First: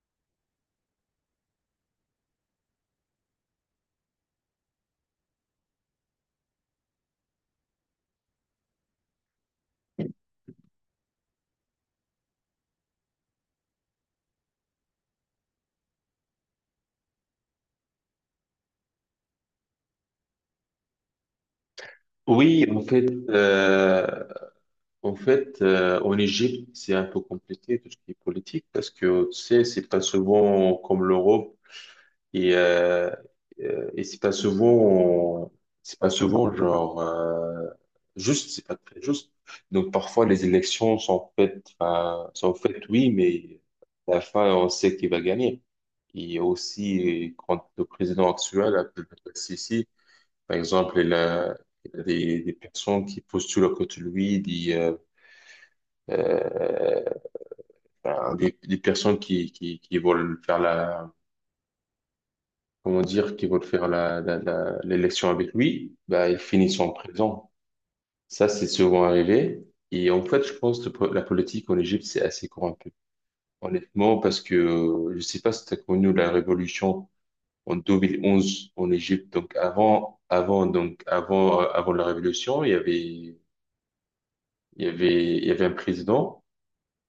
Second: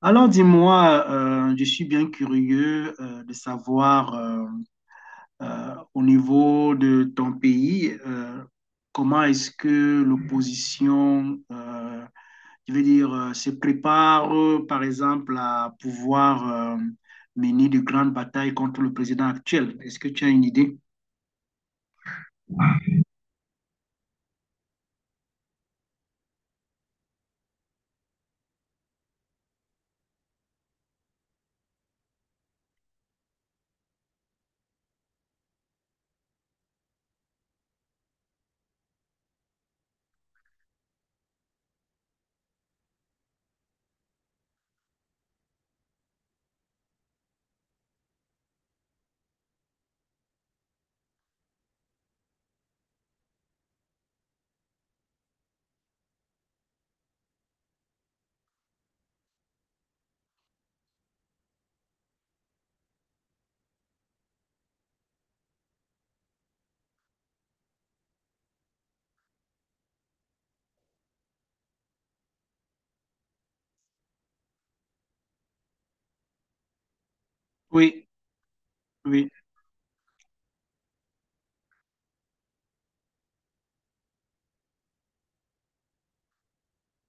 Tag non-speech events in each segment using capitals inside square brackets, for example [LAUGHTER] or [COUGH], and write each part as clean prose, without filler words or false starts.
Alors dis-moi, je suis bien curieux de savoir au niveau de ton pays, comment est-ce que l'opposition, je veux dire, se prépare par exemple à pouvoir mener de grandes batailles contre le président actuel. Est-ce que tu as une idée? Oui, en fait, en Égypte, c'est un peu compliqué tout ce qui est politique parce que tu sais, c'est pas souvent comme l'Europe et euh, et c'est pas souvent genre juste, c'est pas très juste. Donc parfois les élections sont faites, enfin, sont faites oui, mais à la fin on sait qui va gagner. Et aussi quand le président actuel, Abdel Fattah el-Sisi, par exemple, il y a des personnes qui postulent à côté de lui, euh, ben, des personnes qui veulent faire la, comment dire, qui veulent faire l'élection avec lui, ben, ils finissent en prison. Ça, c'est souvent arrivé. Et en fait, je pense que la politique en Égypte, c'est assez corrompu. Honnêtement, parce que je sais pas si tu as connu la révolution en Oui, 2011 en oui, Égypte. Donc avant, avant la révolution, il y avait Il y avait, il y avait un président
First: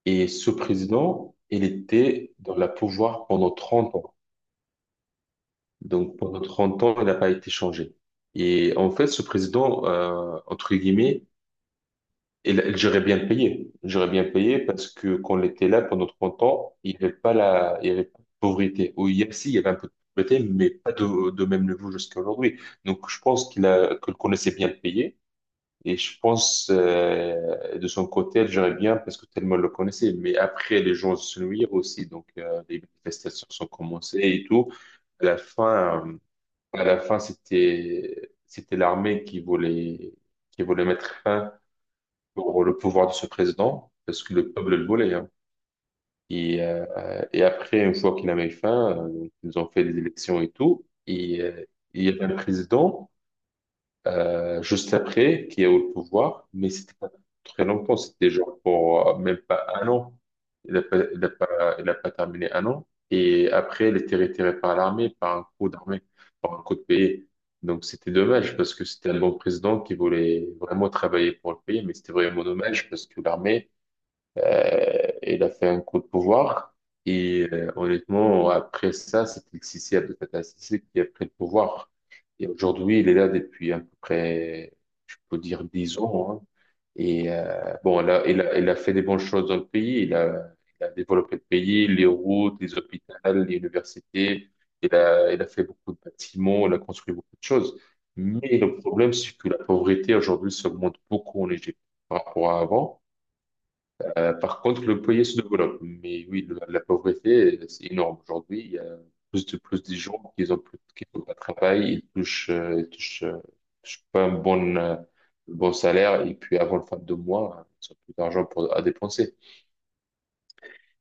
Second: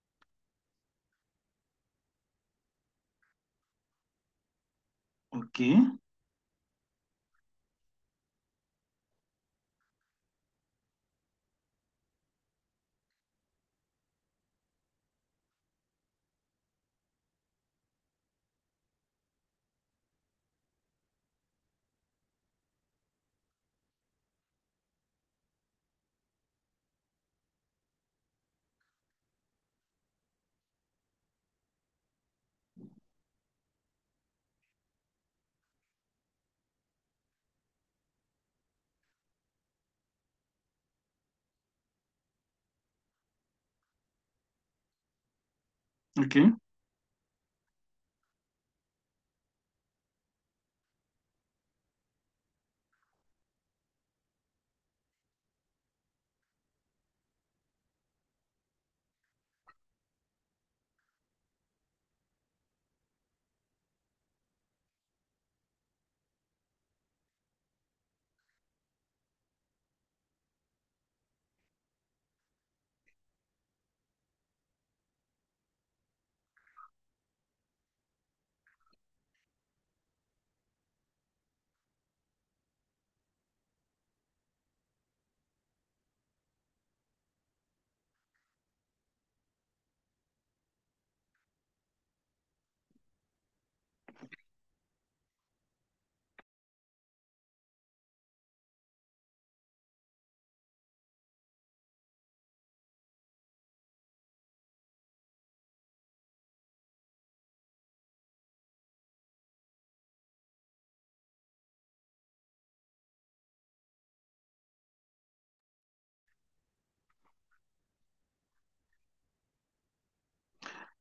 et ce président, il était dans la pouvoir pendant 30 ans. ok, Donc pendant 30 ans, il n'a pas été changé. Et en fait, ce président, entre guillemets, il gérait bien payé. Il gérait bien payé parce que quand il était là pendant 30 ans, il y avait pas de pauvreté. Ou si, il y avait un peu de pauvreté, mais pas de même niveau jusqu'à aujourd'hui. Donc je pense qu'il connaissait bien payé. Et je pense, de son côté, elle gérait bien parce que tellement elle le connaissait. Mais après, les gens se nuirent aussi. Donc, les manifestations sont commencées et tout. À la fin, c'était l'armée qui voulait mettre fin pour le pouvoir de ce président parce que le peuple le voulait, hein. ok. Et, euh, et après, une fois qu'il avait fin, donc, ils ont fait des élections et tout. Et, il y avait un président juste après, qui est au pouvoir, mais c'était pas très longtemps, c'était genre pour même pas un an. Il n'a pas, il a pas, il a pas terminé un an. Et après, il était retiré par l'armée, par un coup d'armée, par un coup de pays. Donc c'était dommage parce que c'était un bon président qui voulait vraiment travailler pour le pays, mais c'était vraiment dommage parce que l'armée, il a fait un coup de pouvoir. Et honnêtement, après ça, c'est Sissi, Abdel Sissi, qui a pris le pouvoir. Et aujourd'hui, il est là depuis à peu près, je peux dire, dix ans, hein. Et bon, là, il a fait des bonnes choses dans le pays. Il a développé le pays, les routes, les hôpitaux, les universités. Il a fait beaucoup de bâtiments, il a construit beaucoup de choses. Mais le problème, c'est que la pauvreté aujourd'hui s'augmente beaucoup en Égypte par rapport à avant. Par contre, le foyer se développe. Mais oui, la pauvreté, c'est énorme. Aujourd'hui, il y a plus de gens qui ont plus, qui n'ont pas de travail, ils touchent pas un bon salaire. Et puis, avant le fin de mois, ils ont plus d'argent à dépenser.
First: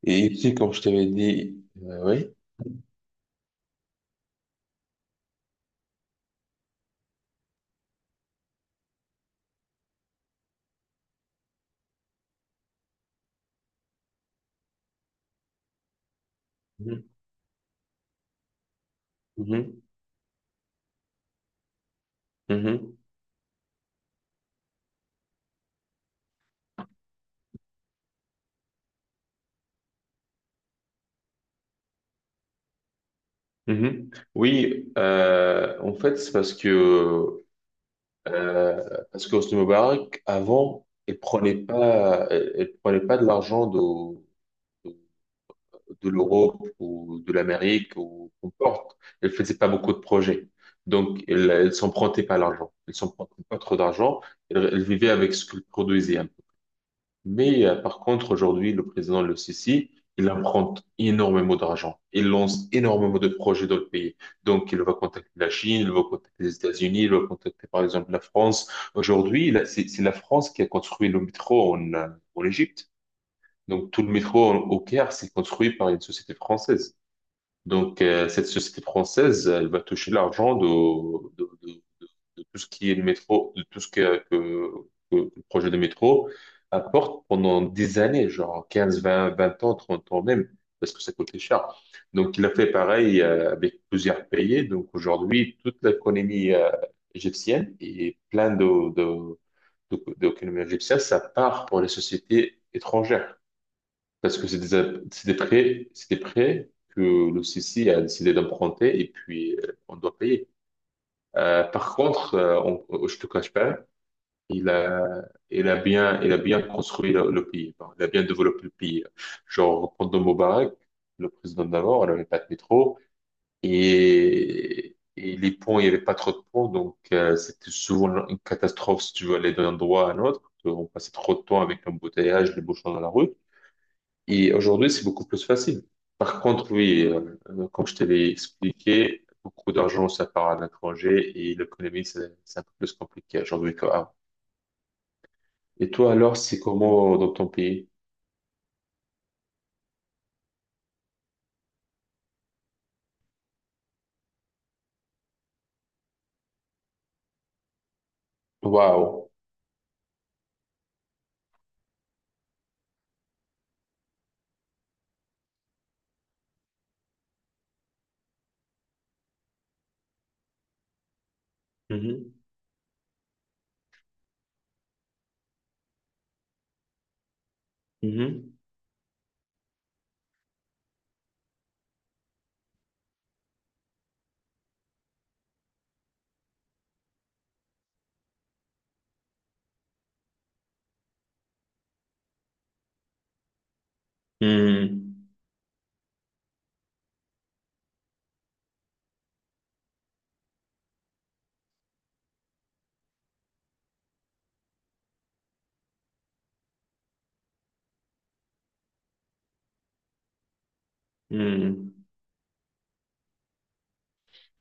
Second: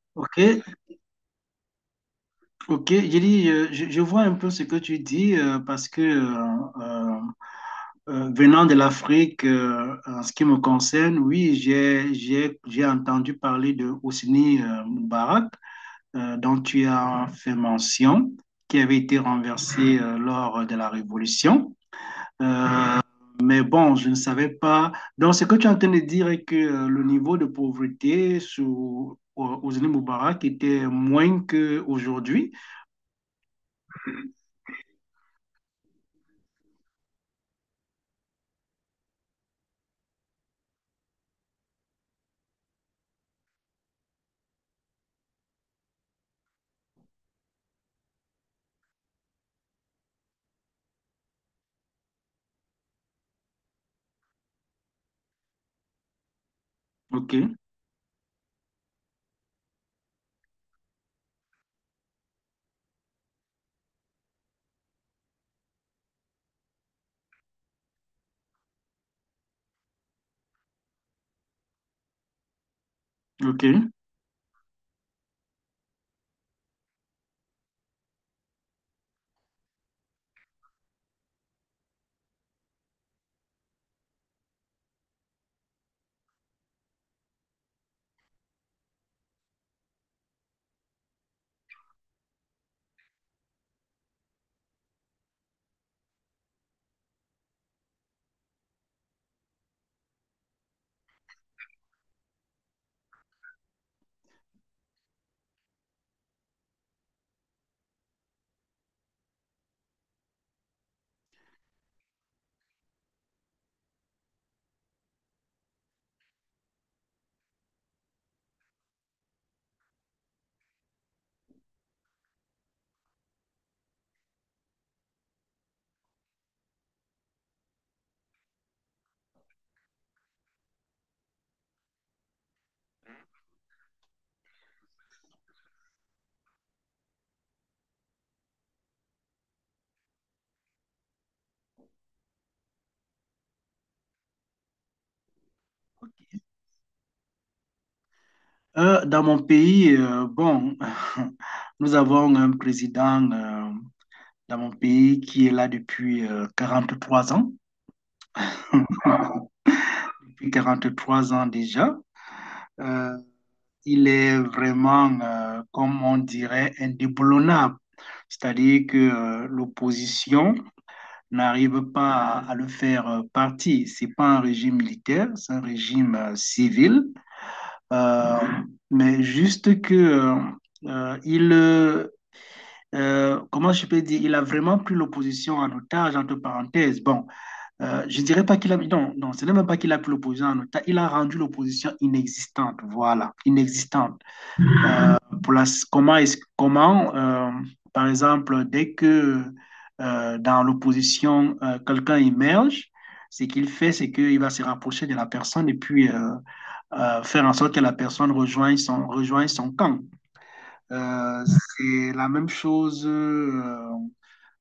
Et Ok, puis, comme je t'avais dit, oui. ok, j'ai dit, je vois un peu ce que tu dis parce que venant de l'Afrique, en ce qui me concerne, oui, j'ai entendu parler de Hosni Moubarak, dont tu as fait mention, qui avait été Mhm, renversé lors de la Révolution. mhm, Euh, mais bon, je ne savais pas. Donc, ce que tu es en train de dire est que le niveau de pauvreté sous Hosni Moubarak était moins qu'aujourd'hui. mhm, mhm. Oui, en fait, c'est parce qu'Hosni Moubarak, avant, il prenait pas de l'argent de l'Europe ou de l'Amérique ou qu'importe. Elles faisaient pas beaucoup de projets. Donc, elles s'empruntaient pas l'argent. Elles s'empruntaient pas trop d'argent. Elles vivaient avec ce qu'elles produisaient, un peu. OK, Mais par contre, aujourd'hui, le président le Sisi, il emprunte énormément d'argent. Il lance énormément de projets dans le pays. Donc, il va contacter la Chine, il va contacter les États-Unis, il va contacter par exemple la France. Aujourd'hui, là, c'est la France qui a construit le métro en, en Égypte. OK. Donc tout le métro au Caire, c'est construit par une société française. Donc cette société française, elle va toucher l'argent de, de- de tout ce qui est le métro, de tout ce que le projet de métro apporte pendant des années, genre 15, 20, 20 ans, 30 ans même, parce que ça coûtait cher. Donc il a fait pareil avec plusieurs pays. Donc aujourd'hui, toute l'économie égyptienne et plein de, d'économie égyptienne, ça part pour les sociétés étrangères. Parce que c'est des prêts que le CC a décidé d'emprunter et puis on doit payer. Par contre, je te cache pas, il a, il a bien construit le pays. Bon, il a bien développé le pays. Genre, pendant Moubarak, le président d'avant, on n'avait pas de métro et les ponts, il n'y avait pas trop de ponts. Donc, c'était souvent une catastrophe si tu veux aller d'un endroit à un autre. On passait trop de temps avec l'embouteillage, les bouchons dans la rue. Et aujourd'hui, c'est beaucoup plus facile. Par contre, oui, comme je te l'ai expliqué, beaucoup d'argent, ça part à l'étranger et l'économie, c'est un peu plus compliqué aujourd'hui qu'avant. Et toi, alors, c'est comment dans ton pays? Dans mon pays, bon, [LAUGHS] nous avons un président dans mon pays qui est là depuis 3 ans, [LAUGHS] Waouh. depuis 43 ans déjà. Euh, il est vraiment, comme on dirait, indéboulonnable. C'est-à-dire que l'opposition n'arrive pas Mhm. à le faire partie. C'est pas un régime militaire, c'est un régime civil. Euh, Mhm. mais juste que il comment je peux dire, il a vraiment pris l'opposition en otage, entre parenthèses. Bon, je dirais pas qu'il a, non, non, ce n'est même pas qu'il a pris l'opposition en otage, il a rendu l'opposition inexistante, voilà, inexistante. Euh, pour la, comment est-ce, comment, par exemple, dès que dans l'opposition, quelqu'un émerge, ce qu'il fait, c'est qu'il va se rapprocher de la personne et puis faire en sorte que la personne rejoigne son camp. Mhm. C'est la même chose, euh,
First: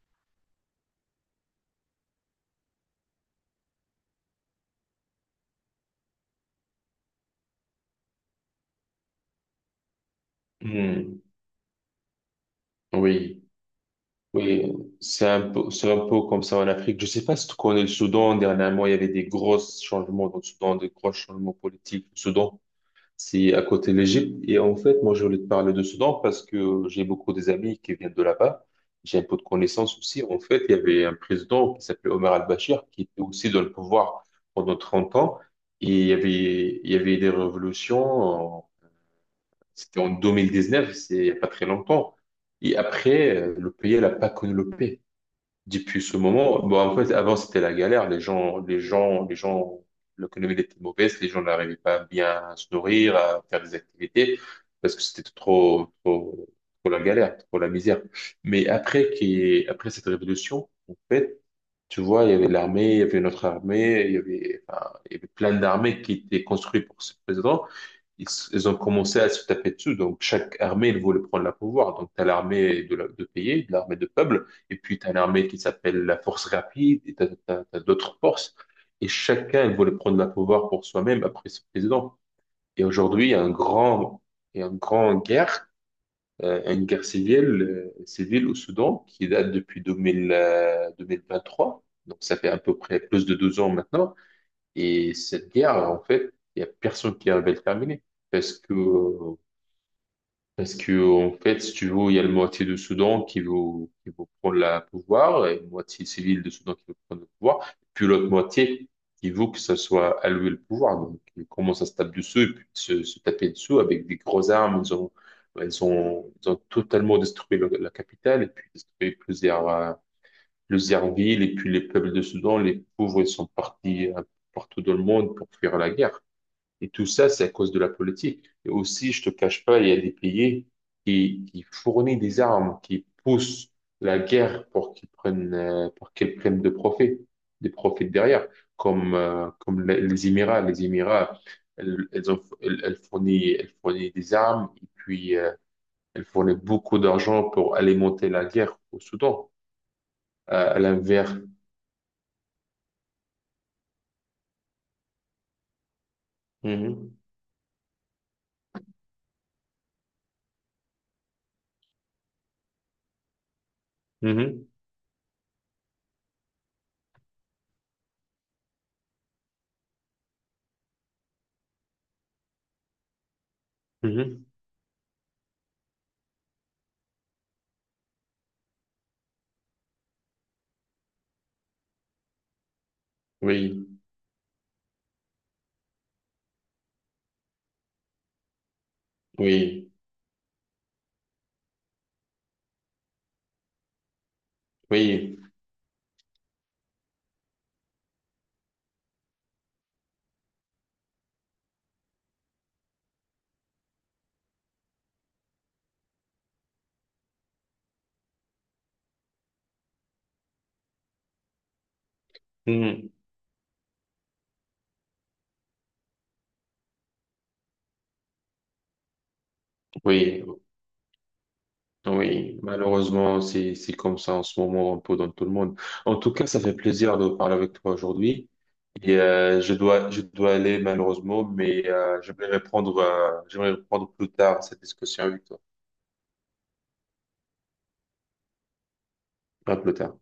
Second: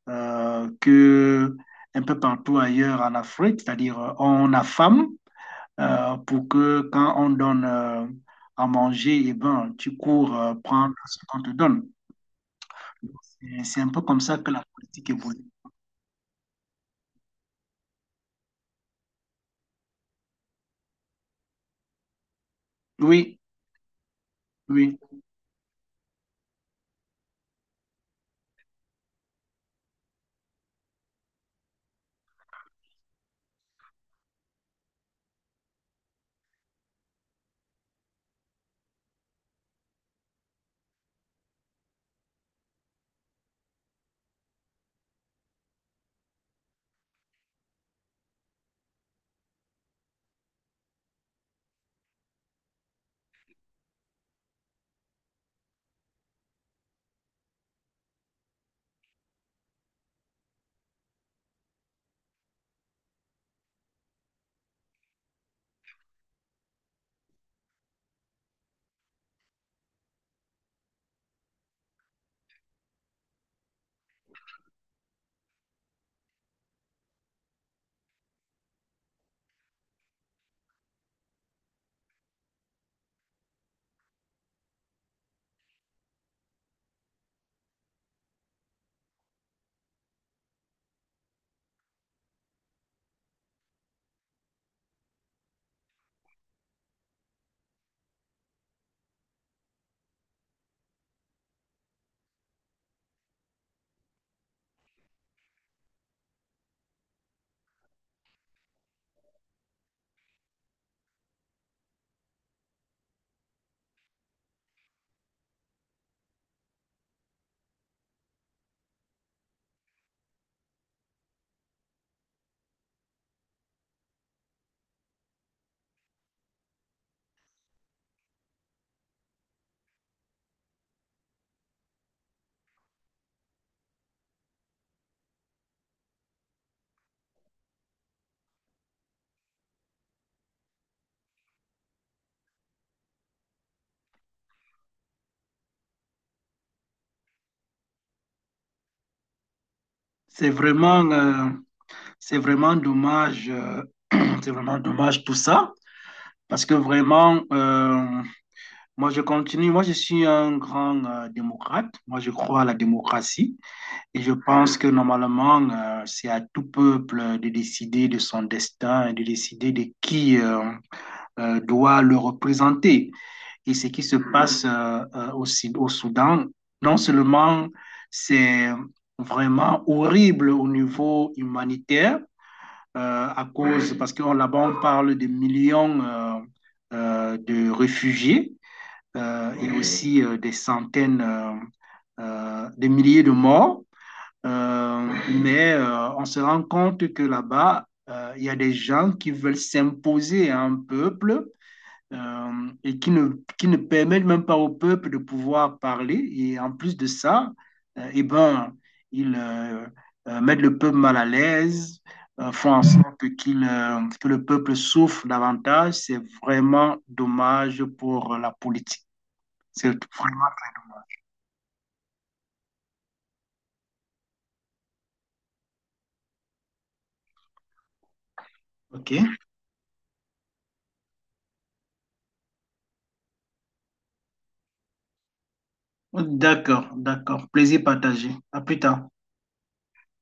euh, que un peu partout ailleurs en Afrique, c'est-à-dire on affame pour que quand on donne à manger, eh ben, tu cours Mhm. prendre ce Mhm. qu'on te donne. Oui, Et c'est un peu comme ça que la oui, politique évolue. C'est un peu comme ça en Afrique. Je sais pas si tu connais le Soudan. Dernièrement, il y avait des gros changements dans le Soudan, des gros changements politiques. Le Soudan, Oui, C'est à côté de l'Égypte. Et en oui, fait, moi, je voulais te parler de Soudan parce que j'ai beaucoup des amis qui viennent de là-bas. J'ai un peu de connaissances aussi. En fait, il y avait un président qui s'appelait Omar al-Bashir qui était aussi dans le pouvoir pendant 30 ans. Il y avait des révolutions. C'était en 2019, c'est il n'y a pas très longtemps. Et après, le pays n'a pas connu le paix. Depuis ce moment, bon, en fait, avant, c'était la galère. L'économie était mauvaise. Les gens n'arrivaient pas bien à se nourrir, à faire des activités, parce que c'était trop, trop, trop la galère, trop la misère. Mais après cette révolution, en fait, tu vois, il y avait l'armée, il y avait notre armée, il y avait, enfin, il y avait plein d'armées qui étaient construites pour ce président ils, ils ont commencé à se taper dessus. Donc, chaque armée, elle voulaient prendre la pouvoir. Donc, tu as l'armée de, de pays, de l'armée de peuple, et puis tu as l'armée qui s'appelle la force rapide, et tu as, d'autres forces. Et chacun, il voulait prendre la pouvoir pour soi-même après ce président. Et aujourd'hui, il y a une grande guerre, une guerre civile au Soudan, qui date depuis 2000, 2023. Donc, ça fait à peu près plus de 2 ans maintenant. Et cette guerre, en fait, il n'y a personne qui arrive à le terminer. Parce que, euh, parce que, en fait, si tu veux, il y a la moitié du Soudan qui veut, prendre la pouvoir, et la moitié civile du Soudan qui veut prendre le pouvoir, puis l'autre moitié qui veut que ça soit alloué le pouvoir. Donc, ils commencent à se taper dessus, et puis se taper dessous avec des grosses armes. Ils ont totalement détruit la capitale, et puis détruit plusieurs, le Zerville et puis les peuples de Soudan, les pauvres, ils sont partis partout dans le monde pour fuir la guerre. Et tout ça, c'est à cause de la politique. Et aussi, je te cache pas, il y a des pays qui fournissent des armes, qui poussent la guerre pour qu'elles prennent de profit, des profits derrière, comme, comme les Émirats. Les Émirats, elles, elles ont, elles, elles fournissent des armes et puis elles fournissent beaucoup d'argent pour alimenter la guerre au Soudan. c'est À vraiment, l'inverse. euh, c'est vraiment dommage, [CLEARS THROAT] c'est vraiment dommage tout ça, parce que Mhm. vraiment, moi je continue, moi je suis un grand démocrate, moi je crois à la démocratie. Et je Mhm. pense que normalement, c'est à tout peuple de décider de son destin et de décider de qui doit le représenter. Et ce qui se Mhm. passe au, au Soudan, non seulement c'est vraiment horrible au niveau humanitaire, à Oui, cause, parce que là-bas, on parle de millions de réfugiés et oui, aussi des centaines, des milliers de morts. Oui, Mais on se rend compte que là-bas, il y a des gens qui veulent s'imposer à un peuple et qui ne permettent même pas au peuple de pouvoir parler. Et en plus de ça, eh ben, ils mettent le peuple mal à l'aise, font en mhm. sorte qu'il, que le peuple souffre davantage. C'est vraiment dommage pour la politique. C'est Oui, vraiment... oui. Malheureusement, c'est comme ça en ce moment, un peu dans tout le monde. En tout cas, ça fait plaisir de parler avec toi aujourd'hui. Et OK. Je dois aller malheureusement, mais j'aimerais reprendre plus tard cette discussion avec toi. D'accord, d'accord. Plaisir partagé. À plus tard. À plus tard.